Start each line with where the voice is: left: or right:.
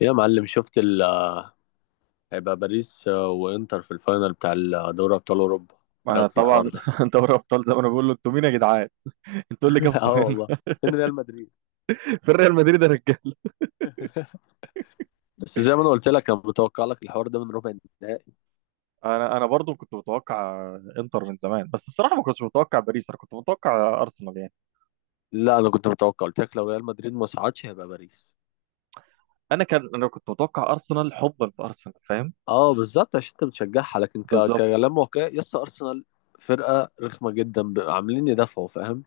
left: يا معلم شفت ال آه، هيبقى باريس وانتر في الفاينل بتاع دوري ابطال اوروبا. ايه
right: ما
left: رايك في
right: طبعا
left: الحوار ده؟
right: دوري ابطال زي ما انا بقول له: انتوا مين يا جدعان؟ انتوا إيه اللي جابكم
left: اه
right: هنا؟
left: والله، فين ريال مدريد؟
right: في ريال مدريد يا رجاله.
left: بس زي ما انا قلت لك انا متوقع لك الحوار ده من ربع النهائي.
right: انا برضو كنت متوقع انتر من زمان، بس الصراحه ما كنتش متوقع باريس، انا كنت متوقع ارسنال يعني.
left: لا انا كنت متوقع، قلت لك لو ريال مدريد ما صعدش هيبقى باريس.
right: انا كنت متوقع ارسنال حبا في ارسنال، فاهم؟
left: اه بالظبط عشان انت بتشجعها، لكن
right: بالظبط.
left: كلام واقعي يس ارسنال فرقه رخمه جدا، عاملين يدافعوا فاهم.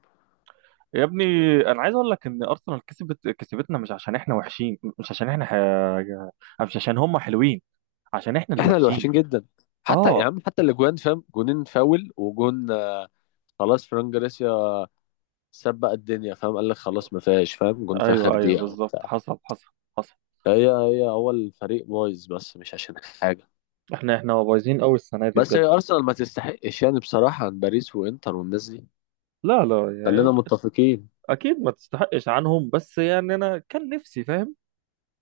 right: يا ابني، انا عايز اقول لك ان ارسنال كسبت، كسبتنا مش عشان احنا وحشين، مش عشان هم حلوين، عشان احنا اللي
left: احنا اللي
right: وحشين.
left: وحشين جدا، حتى يا
right: اه.
left: عم حتى الاجوان فاهم، جونين فاول وجون خلاص فران جاريس سبق الدنيا فاهم، قال لك خلاص ما فيهاش فاهم، جون في اخر
right: ايوه ايوه
left: دقيقه
right: بالظبط،
left: وبتاع.
right: حصل حصل حصل.
left: هي هي هو الفريق بايظ بس مش عشان حاجه.
right: احنا بايظين قوي السنه دي
left: بس هي
right: بجد.
left: ارسنال ما تستحقش يعني بصراحه عن باريس وانتر والناس دي.
right: لا لا،
left: خلينا متفقين.
right: اكيد ما تستحقش عنهم، بس يعني انا كان نفسي، فاهم.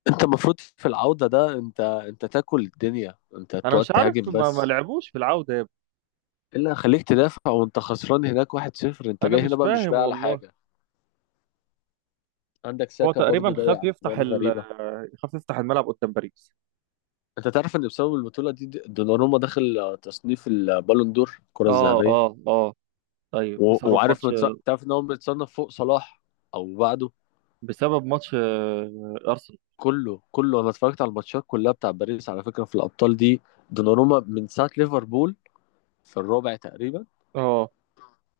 left: انت المفروض في العوده ده انت تاكل الدنيا، انت
right: انا
left: تقعد
right: مش عارف،
left: تهاجم
right: ما
left: بس.
right: لعبوش في العودة يا ابني.
left: الا خليك تدافع وانت خسران هناك 1-0، انت
right: انا
left: جاي
right: مش
left: هنا بقى مش
right: فاهم
left: بقى على
right: والله.
left: حاجه. عندك
right: هو
left: ساكا برضو
right: تقريبا
left: ضيع اجوان غريبه.
right: خاف يفتح الملعب قدام باريس.
left: انت تعرف ان بسبب البطوله دي دوناروما داخل تصنيف البالون دور الكره
right: اه
left: الذهبيه؟
right: اه اه. ايوه
left: و...
right: بسبب
left: وعارف
right: ماتش
left: متص... تعرف ان هو متصنف فوق صلاح او بعده.
right: بسبب ماتش ارسنال.
left: كله انا اتفرجت على الماتشات كلها بتاع باريس على فكره في الابطال دي. دوناروما من ساعه ليفربول في الرابع تقريبا.
right: اه.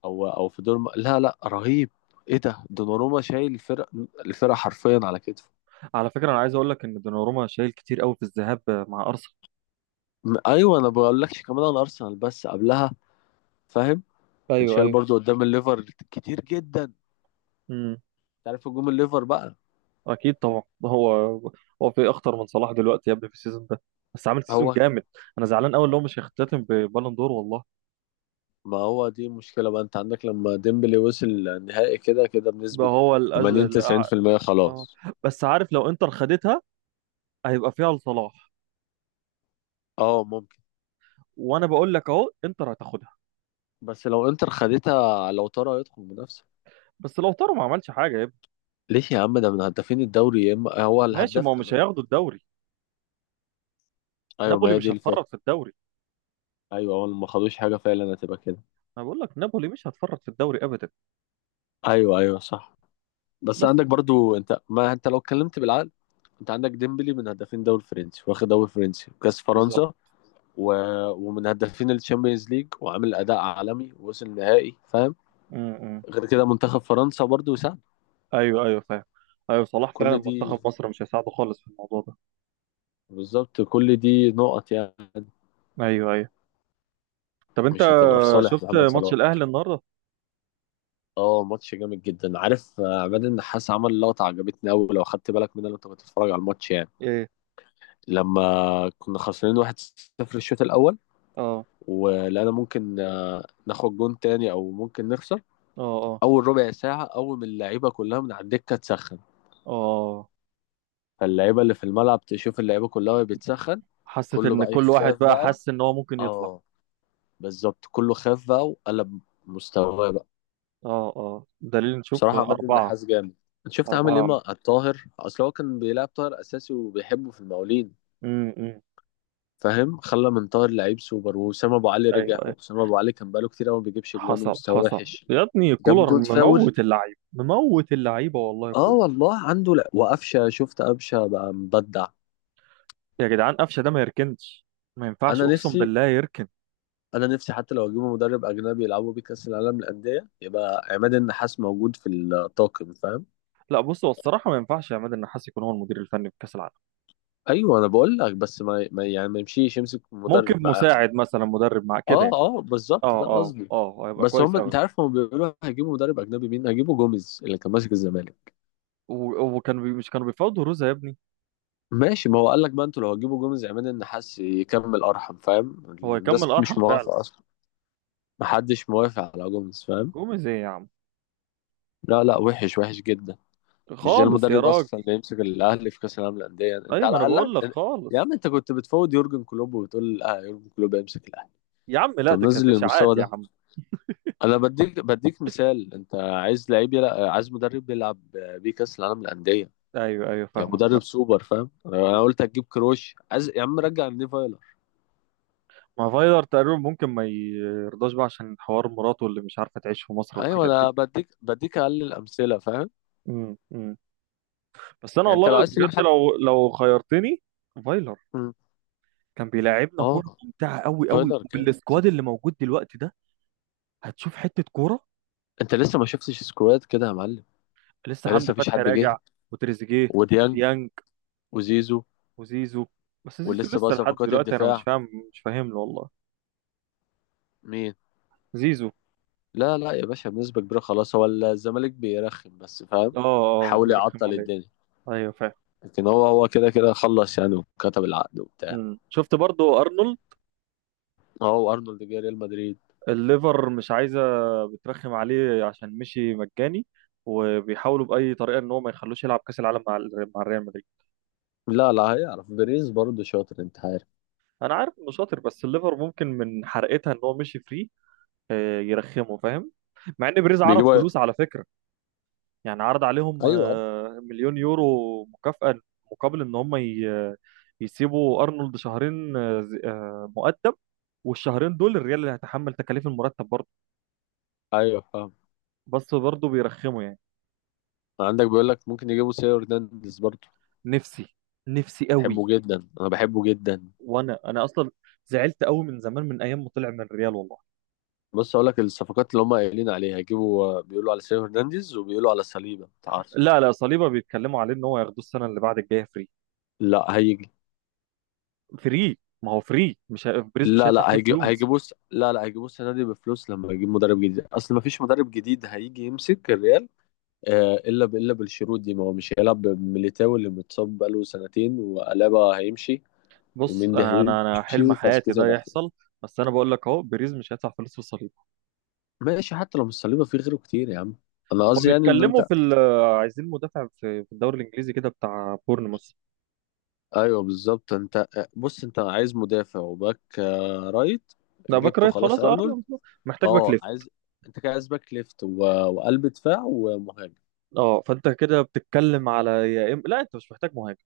left: او او في دور لا لا رهيب. ايه ده، دوناروما شايل الفرق، الفرقه حرفيا على كتفه.
right: على فكرة، انا عايز اقول لك ان دوناروما شايل كتير قوي في الذهاب مع ارسنال.
left: ايوه انا بقول لكش كمان على ارسنال بس قبلها فاهم، كان
right: ايوه
left: شايل
right: ايوه.
left: برضو قدام الليفر كتير جدا.
right: امم.
left: تعرف هجوم الليفر بقى.
right: اكيد طبعا، ده هو. هو في اخطر من صلاح دلوقتي يا ابني، في السيزون ده بس، عامل سيزون
left: هو
right: جامد. انا زعلان قوي اللي هو مش هيختتم ببالون دور والله.
left: ما هو دي مشكلة بقى، انت عندك لما ديمبلي وصل النهائي كده كده
right: ده
left: بنسبة
right: هو الأز...
left: 80
right: الأع...
left: 90%
right: اه
left: خلاص.
right: آه. بس عارف، لو انتر خدتها هيبقى فيها لصلاح.
left: اه ممكن.
right: وانا بقول لك اهو، انتر هتاخدها.
left: بس لو انتر خدتها لو ترى يدخل منافسة.
right: بس لو طاروا ما عملش حاجه يا ابني.
left: ليه يا عم؟ ده من هدافين الدوري، يا اما هو
right: ماشي،
left: الهداف
right: ما هو مش
left: كمان.
right: هياخدوا الدوري.
left: ايوه ما
right: نابولي
left: هي دي
right: مش
left: الفكرة.
right: هتفرط في الدوري.
left: ايوه هو ما خدوش حاجة فعلا، هتبقى كده.
right: انا بقول لك، نابولي مش هتفرط في الدوري ابدا.
left: ايوه ايوه صح. بس
right: بس.
left: عندك برضو انت، ما انت لو اتكلمت بالعقل، انت عندك ديمبلي من هدافين دوري فرنسي واخد دوري فرنسي وكاس
right: بالظبط.
left: فرنسا و... ومن هدافين الشامبيونز ليج وعامل اداء عالمي ووصل نهائي فاهم.
right: امم.
left: غير كده منتخب فرنسا برضو ساعد.
right: ايوه ايوه فاهم. ايوه، صلاح فعلا
left: كل دي،
right: منتخب مصر مش هيساعده خالص في الموضوع ده.
left: بالظبط كل دي نقط يعني،
right: ايوه ايوه. طب انت
left: مش هتبقى في صالح
right: شفت
left: محمد صلاح.
right: ماتش الاهلي النهارده؟
left: اه ماتش جامد جدا، عارف عماد النحاس عمل لقطة عجبتني أوي لو خدت بالك منها لو انت بتتفرج على الماتش يعني.
right: ايه.
left: لما كنا خسرانين 1-0 الشوط الأول،
right: اه
left: ولقينا ممكن ناخد جون تاني أو ممكن نخسر،
right: اه اه
left: أول ربع ساعة أول ما اللعيبة كلها من على الدكة تسخن،
right: اه.
left: فاللعيبة اللي في الملعب تشوف اللعيبة كلها وهي بتسخن
right: حسيت
left: كله
right: ان
left: بقى
right: كل
left: يخاف
right: واحد بقى
left: بقى.
right: حس ان هو ممكن يطلع.
left: اه بالظبط كله خاف بقى وقلب مستواه بقى.
right: اه اه، دليل نشوف.
left: بصراحة عماد
right: أربعة.
left: النحاس جامد. انت شفت عامل ايه
right: أربعة.
left: مع الطاهر؟ اصل هو كان بيلعب طاهر اساسي وبيحبه في المقاولين
right: أمم.
left: فاهم، خلى من طاهر لعيب سوبر. واسامة ابو علي
right: أيوه
left: رجع،
right: أيوه.
left: او اسامة ابو علي كان بقاله كتير قوي ما بيجيبش جوان
right: حصل
left: ومستواه
right: حصل.
left: وحش،
right: يا ابني،
left: جاب
right: كولر
left: جون فاول.
right: مموت اللعيبة، مموت اللعيبة والله
left: اه
right: كولر.
left: والله عنده، لا وقفشه شفت قفشه بقى مبدع.
right: يا جدعان، قفشة ده ما يركنش، ما ينفعش،
left: انا
right: أقسم
left: نفسي
right: بالله يركن.
left: انا نفسي حتى لو اجيبه مدرب اجنبي يلعبوا بيه كاس العالم للانديه يبقى عماد النحاس موجود في الطاقم فاهم.
right: لا، بص، هو الصراحة ما ينفعش عماد النحاس يكون هو المدير الفني في كأس العالم.
left: ايوه انا بقول لك بس ما يعني ما يمشيش، يمسك مدرب
right: ممكن
left: معاهم.
right: مساعد مثلا، مدرب مع كده
left: اه
right: يعني.
left: اه بالظبط
right: اه
left: ده
right: اه
left: قصدي.
right: اه، هيبقى
left: بس
right: كويس
left: هم انت
right: قوي.
left: عارف هم بيقولوا هيجيبوا مدرب اجنبي، مين هيجيبوا؟ جوميز اللي كان ماسك الزمالك.
right: مش كانوا بيفاوضوا روزا يا ابني؟
left: ماشي ما هو قال لك بقى، انتوا لو هتجيبوا جوميز عماد النحاس يكمل ارحم فاهم،
right: هو يكمل
left: الناس مش
right: أرحم فعلا.
left: موافقه اصلا، محدش موافق على جوميز فاهم.
right: جوميز ايه يا عم؟
left: لا لا وحش وحش جدا. مش ده
right: خالص يا
left: المدرب
right: راجل.
left: اصلا اللي يمسك الاهلي في كاس العالم للانديه انت
right: ايوه، ما
left: على
right: انا بقول لك
left: الاقل. يا
right: خالص.
left: عم انت كنت بتفوض يورجن كلوب وبتقول اه يورجن كلوب يمسك الاهلي،
right: يا عم
left: انت
right: لا، ده
left: منزل
right: كانت اشاعات
left: للمستوى
right: يا
left: ده.
right: عم.
left: انا بديك مثال، انت عايز لعيب يلعب، عايز مدرب يلعب بيه كاس العالم للانديه
right: ايوه ايوه
left: يعني
right: فاهمك،
left: مدرب
right: فاهم.
left: سوبر فاهم. انا
right: مم.
left: قلت هتجيب كروش، عايز يا عم رجع النيفايلر.
right: ما فايلر تقريبا ممكن ما يرضاش بقى عشان حوار مراته اللي مش عارفه تعيش في مصر
left: ايوه
right: والحاجات
left: انا
right: دي.
left: بديك اقل الامثله فاهم.
right: امم. بس انا
left: يعني انت لو
right: والله
left: عايز
right: بجد،
left: تجيب حد.
right: لو خيرتني، فايلر.
left: مم.
right: كان بيلعبنا
left: اه
right: كوره ممتعه قوي قوي،
left: فايلر كام؟
right: وبالسكواد اللي موجود دلوقتي ده هتشوف حته كوره.
left: انت لسه ما شفتش سكواد كده يا معلم،
right: لسه
left: ده لسه
right: حمدي
left: مفيش
right: فتحي
left: حد جه.
right: راجع، وتريزيجيه،
left: وديانج
right: ديانج،
left: وزيزو.
right: وزيزو. بس زيزو
left: ولسه بقى
right: لسه لحد
left: صفقات
right: دلوقتي انا مش
left: الدفاع.
right: فاهم مش فاهم له والله.
left: مين؟
right: زيزو.
left: لا لا يا باشا بنسبه كبيره خلاص، هو الزمالك بيرخم بس فاهم،
right: اه اه آه،
left: حاول
right: بيرخم
left: يعطل
right: عليا.
left: الدنيا.
right: ايوه فاهم.
left: لكن هو كده كده خلص يعني وكتب العقد وبتاع.
right: مم. شفت برضو ارنولد؟
left: هو ارنولد جه ريال مدريد.
right: الليفر مش عايزه، بترخم عليه عشان مشي مجاني، وبيحاولوا باي طريقه ان هو ما يخلوش يلعب كاس العالم مع ريال مدريد.
left: لا لا هيعرف بيريز برضه شاطر انت عارف.
right: انا عارف انه شاطر، بس الليفر ممكن من حرقتها ان هو مشي فري يرخمه، فاهم. مع ان بريز عرض
left: بيجيبوا ايوه
right: فلوس على فكره. يعني عرض عليهم
left: ايوه.
right: مليون يورو مكافاه مقابل يسيبوا ارنولد شهرين مؤدب. والشهرين دول الريال اللي هيتحمل تكاليف المرتب برضه.
left: أيوه، فاهم.
right: بس برضه بيرخموا يعني.
left: عندك بيقول لك ممكن يجيبوا سيو هرنانديز برضه.
right: نفسي، نفسي قوي.
left: بحبه جدا، انا بحبه جدا.
right: وانا اصلا زعلت قوي من زمان، من ايام ما طلع من الريال والله.
left: بص اقول لك الصفقات اللي هم قايلين عليها، هيجيبوا بيقولوا على سيو هرنانديز وبيقولوا على صليبه انت عارف.
right: لا لا، صليبه بيتكلموا عليه ان هو ياخدوه السنه اللي بعد الجايه فري.
left: لا هيجي.
right: فري. ما هو فري، مش ه... بريز مش
left: لا
right: هيدفع
left: لا
right: فيه
left: هيجي
right: فلوس.
left: هيجيبوه لا لا هيجيبوه السنه دي بفلوس لما يجيب مدرب جديد، اصل ما فيش مدرب جديد هيجي يمسك الريال الا الا بالشروط دي، ما هو مش هيلعب بميليتاو اللي متصاب بقاله سنتين، والابا هيمشي
right: بص،
left: ومندي
right: انا انا أنا
left: هيمشي
right: حلم حياتي
left: وفاسكيز
right: ده
left: هيبقى احتياط.
right: يحصل. بس انا بقول لك اهو، بريز مش هيدفع فلوس في صليبه.
left: ماشي حتى لو مش صليبه في غيره كتير يا عم. انا
right: هما
left: قصدي يعني ان
right: بيتكلموا
left: انت.
right: في ال... عايزين مدافع في الدوري الانجليزي كده، بتاع بورنموث.
left: ايوه بالظبط، انت بص انت عايز مدافع وباك رايت
right: لا، باك
left: جبته
right: رايت
left: خلاص
right: خلاص، اه.
left: ارنولد.
right: محتاج باك
left: اه
right: ليفت.
left: عايز. انت كده عايز باك ليفت وقلب دفاع ومهاجم.
right: اه، فانت كده بتتكلم على لا، انت مش محتاج مهاجم.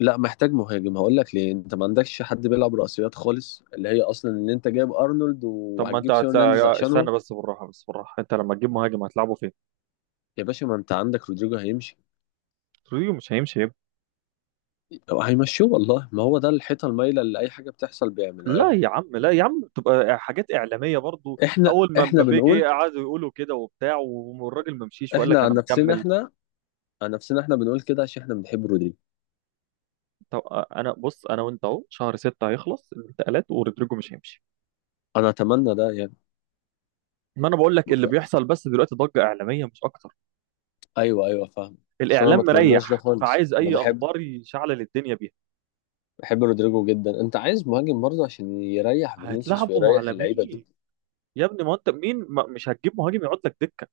left: لا محتاج مهاجم، هقول لك ليه، انت ما عندكش حد بيلعب رأسيات خالص اللي هي اصلا ان انت جايب ارنولد
right: طب، ما انت
left: وهتجيب سيرو هرنانديز
right: هتلاقي.
left: عشانهم.
right: استنى بس، بالراحه بس بالراحه. انت لما تجيب مهاجم هتلعبه فين؟
left: يا باشا ما انت عندك رودريجو هيمشي،
right: رودريجو مش هيمشي يبقى.
left: او هيمشوه والله، ما هو ده الحيطه المايله اللي اي حاجه بتحصل بيعملوها
right: لا
left: لنا.
right: يا عم، لا يا عم، تبقى حاجات اعلاميه برضو.
left: احنا
right: اول ما
left: احنا
right: مبابي
left: بنقول
right: جه قعدوا يقولوا كده وبتاع، والراجل ما مشيش وقال لك
left: احنا عن
right: انا
left: نفسنا
right: مكمل.
left: احنا عن نفسنا احنا بنقول كده عشان احنا بنحب رودريجو.
right: طب، انا بص، انا وانت اهو، شهر 6 هيخلص الانتقالات، ورودريجو مش هيمشي.
left: انا اتمنى ده يعني.
right: ما انا بقول لك
left: ما
right: اللي
left: تك-
right: بيحصل بس دلوقتي ضجه اعلاميه مش اكتر.
left: ايوه ايوه فاهم. بس انا ما
right: الاعلام
left: اتمناش ده
right: مريح،
left: خالص،
right: فعايز
left: انا
right: اي
left: بحب
right: اخبار يشعلل الدنيه بيها.
left: بحب رودريجو جدا. انت عايز مهاجم برضه عشان يريح فينيسيوس
right: هتلعبوا
left: ويريح
right: على
left: اللعيبه دي.
right: مين؟ يا ابني، ما انت مين؟ ما مش هتجيب مهاجم يقعد لك دكه.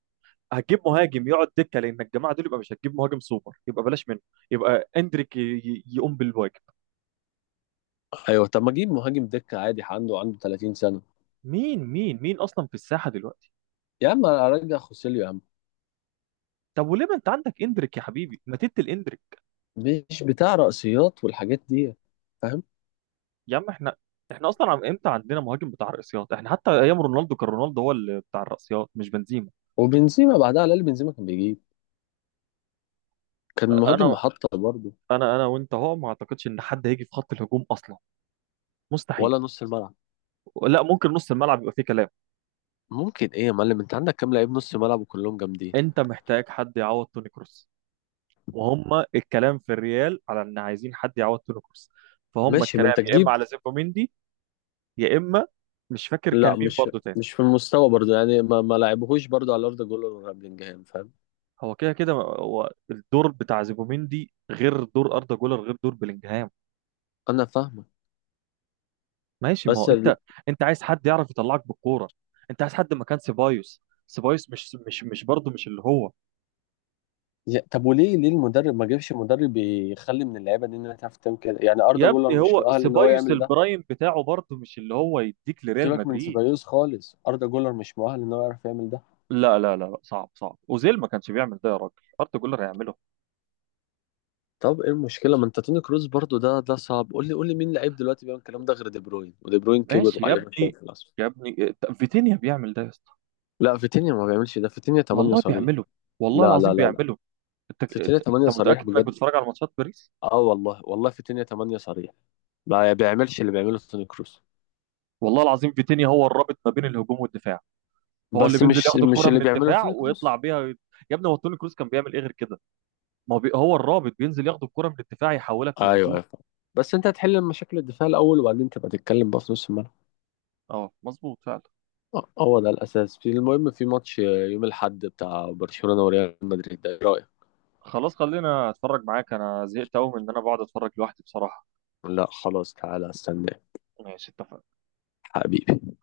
right: هتجيب مهاجم يقعد دكه لان الجماعه دول، يبقى مش هتجيب مهاجم سوبر يبقى بلاش منه. يبقى اندريك يقوم بالواجب.
left: ايوه طب ما اجيب مهاجم دكه عادي، عنده 30 سنه.
right: مين مين مين اصلا في الساحه دلوقتي؟
left: يا عم ارجع خوسيليو يا عم،
right: طب وليه، ما انت عندك اندريك يا حبيبي، ما تدي الاندريك.
left: مش بتاع رأسيات والحاجات دي.
right: يا عم احنا، احنا اصلا عم امتى عندنا مهاجم بتاع الرأسيات؟ احنا حتى ايام رونالدو كان رونالدو هو اللي بتاع الرأسيات، مش بنزيما.
left: وبنزيما بعدها على الاقل بنزيما كان بيجيب، كان مهاجم
right: انا
left: محطة برضه.
right: انا وانت اهو، ما اعتقدش ان حد هيجي في خط الهجوم اصلا، مستحيل.
left: ولا نص الملعب.
right: لا، ممكن نص الملعب يبقى فيه كلام.
left: ممكن ايه يا معلم، انت عندك كام لعيب نص ملعب وكلهم جامدين.
right: انت محتاج حد يعوض توني كروس، وهم الكلام في الريال على ان عايزين حد يعوض توني كروس. فهم
left: ماشي ما
right: الكلام
left: انت
right: يا اما
left: تجيب.
right: على زوبيميندي، يا اما مش فاكر
left: لا
right: كان مين
left: مش
right: برضه تاني.
left: مش في المستوى برضه يعني ما لعبهوش برضه على ارض جولر ولا بلينجهام فاهم.
right: هو كده كده هو الدور بتاع زوبيميندي غير دور اردا جولر، غير دور بلينجهام.
left: انا فاهمك.
right: ماشي، ما
left: بس
right: هو
left: ال...
right: انت، انت عايز حد يعرف يطلعك بالكوره. انت عايز حد مكان سيبايوس، سيبايوس مش برضه، مش اللي هو.
left: طب وليه المدرب ما جابش مدرب يخلي من اللعيبه دي انها تعرف تعمل كده؟ يعني اردا
right: يا
left: جولر
right: ابني،
left: مش
right: هو
left: مؤهل ان هو
right: سيبايوس
left: يعمل ده.
right: البرايم بتاعه برضه مش اللي هو يديك لريال
left: سيبك من
right: مدريد.
left: سيبايوس خالص، اردا جولر مش مؤهل ان هو يعرف يعمل ده.
right: لا لا لا لا، صعب صعب. اوزيل ما كانش بيعمل ده يا راجل، اردا جولر هيعمله؟
left: طب ايه المشكله، ما انت توني كروز برضو ده صعب، قول لي مين لعيب دلوقتي بيعمل الكلام ده غير دي بروين ودي بروين كبر
right: ماشي يا
left: وعليه
right: ابني.
left: مشاكل اصلا.
right: يا ابني فيتينيا بيعمل ده يا اسطى.
left: لا فيتينيا ما بيعملش ده، فيتينيا 8
right: والله
left: صريح.
right: بيعمله، والله
left: لا لا
right: العظيم
left: لا لا
right: بيعمله. انت
left: فيتينيا
right: انت
left: 8
right: أنت
left: صريح
right: متاكد انك
left: بجد.
right: بتتفرج على ماتشات باريس؟
left: اه والله والله فيتينيا 8 صريح، ما بيعملش اللي بيعمله توني كروز.
right: والله العظيم، فيتينيا هو الرابط ما بين الهجوم والدفاع. هو اللي
left: بس
right: بينزل
left: مش
right: ياخد
left: مش
right: الكره
left: اللي
right: من
left: بيعمله
right: الدفاع
left: توني كروز.
right: ويطلع بيها. يا ابني، هو توني كروس كان بيعمل ايه غير كده؟ ما هو بي... هو الرابط، بينزل ياخد الكره من الدفاع يحولك
left: ايوه
right: لهجوم.
left: ايوه فاهم. بس انت هتحل مشاكل الدفاع الاول وبعدين تبقى تتكلم بقى في نص الملعب.
right: اه، مظبوط فعلا.
left: اه، هو ده الاساس، في المهم في ماتش يوم الاحد بتاع برشلونه وريال مدريد ده ايه رايك؟
right: خلاص، خلينا اتفرج معاك، انا زهقت قوي من ان انا بقعد اتفرج لوحدي بصراحه.
left: لا خلاص تعالى استنى
right: ماشي، اتفقنا.
left: حبيبي.